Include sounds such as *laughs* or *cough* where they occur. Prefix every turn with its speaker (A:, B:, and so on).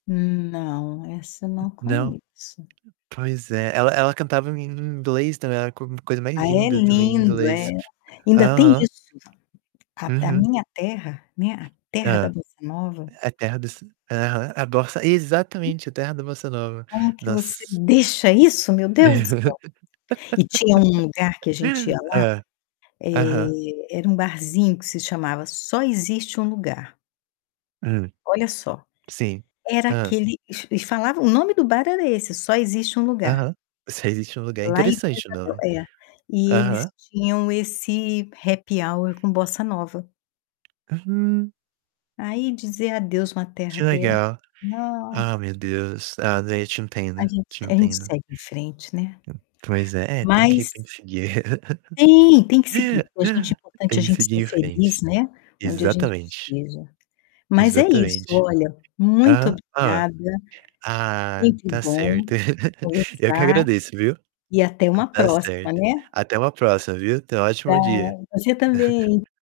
A: Hum, não, essa eu não
B: Não.
A: conheço.
B: Pois é, ela ela cantava em em inglês também, era a co coisa mais
A: Ah, é
B: linda também em
A: lindo,
B: inglês.
A: é. Ainda tem
B: Aham.
A: isso. A a
B: Uhum.
A: minha terra, né, a terra da
B: Hã.
A: bossa nova
B: A terra dos aham. A bossa
A: Hum.
B: exatamente, a terra da bossa nova.
A: Como que você
B: Nossa.
A: deixa isso, meu Deus do céu, e tinha um lugar que
B: *laughs*
A: a gente ia lá,
B: Hã. Aham.
A: eh, era um barzinho que se chamava Só Existe Um Lugar.
B: Hum.
A: Olha só,
B: Sim.
A: era
B: Hã.
A: aquele eles eles falavam o nome do bar era esse: Só Existe Um Lugar.
B: Aham. Só Existe Um Lugar,
A: Lá em Vila
B: interessante o
A: Isabel,
B: nome.
A: é. E eles
B: Aham.
A: tinham esse happy hour com bossa nova.
B: Hum.
A: Aí, dizer adeus uma terra
B: Que
A: dessa
B: legal.
A: não.
B: Ah, meu Deus! Ah, de eu te
A: A
B: entendo,
A: gente
B: te
A: se a gente
B: entendo.
A: segue em frente, né.
B: Hum. Pois é, é tem que
A: Mas
B: tem que seguir.
A: Tem, tem que seguir. Pra gente é
B: *laughs*
A: importante a
B: Tem que
A: gente ser
B: seguir em frente.
A: feliz, né, onde a gente
B: Exatamente.
A: esteja. Mas é isso,
B: Exatamente.
A: olha, muito
B: Aham. Hã.
A: obrigada, é
B: Ah,
A: sempre
B: tá
A: bom
B: certo. *chuckles* Eu que
A: conversar
B: agradeço, viu?
A: e até
B: Hã,
A: uma
B: tá
A: próxima,
B: certo.
A: né.
B: Até uma próxima, viu? Tenha um
A: Pra
B: ótimo dia.
A: você também.
B: *chuckles*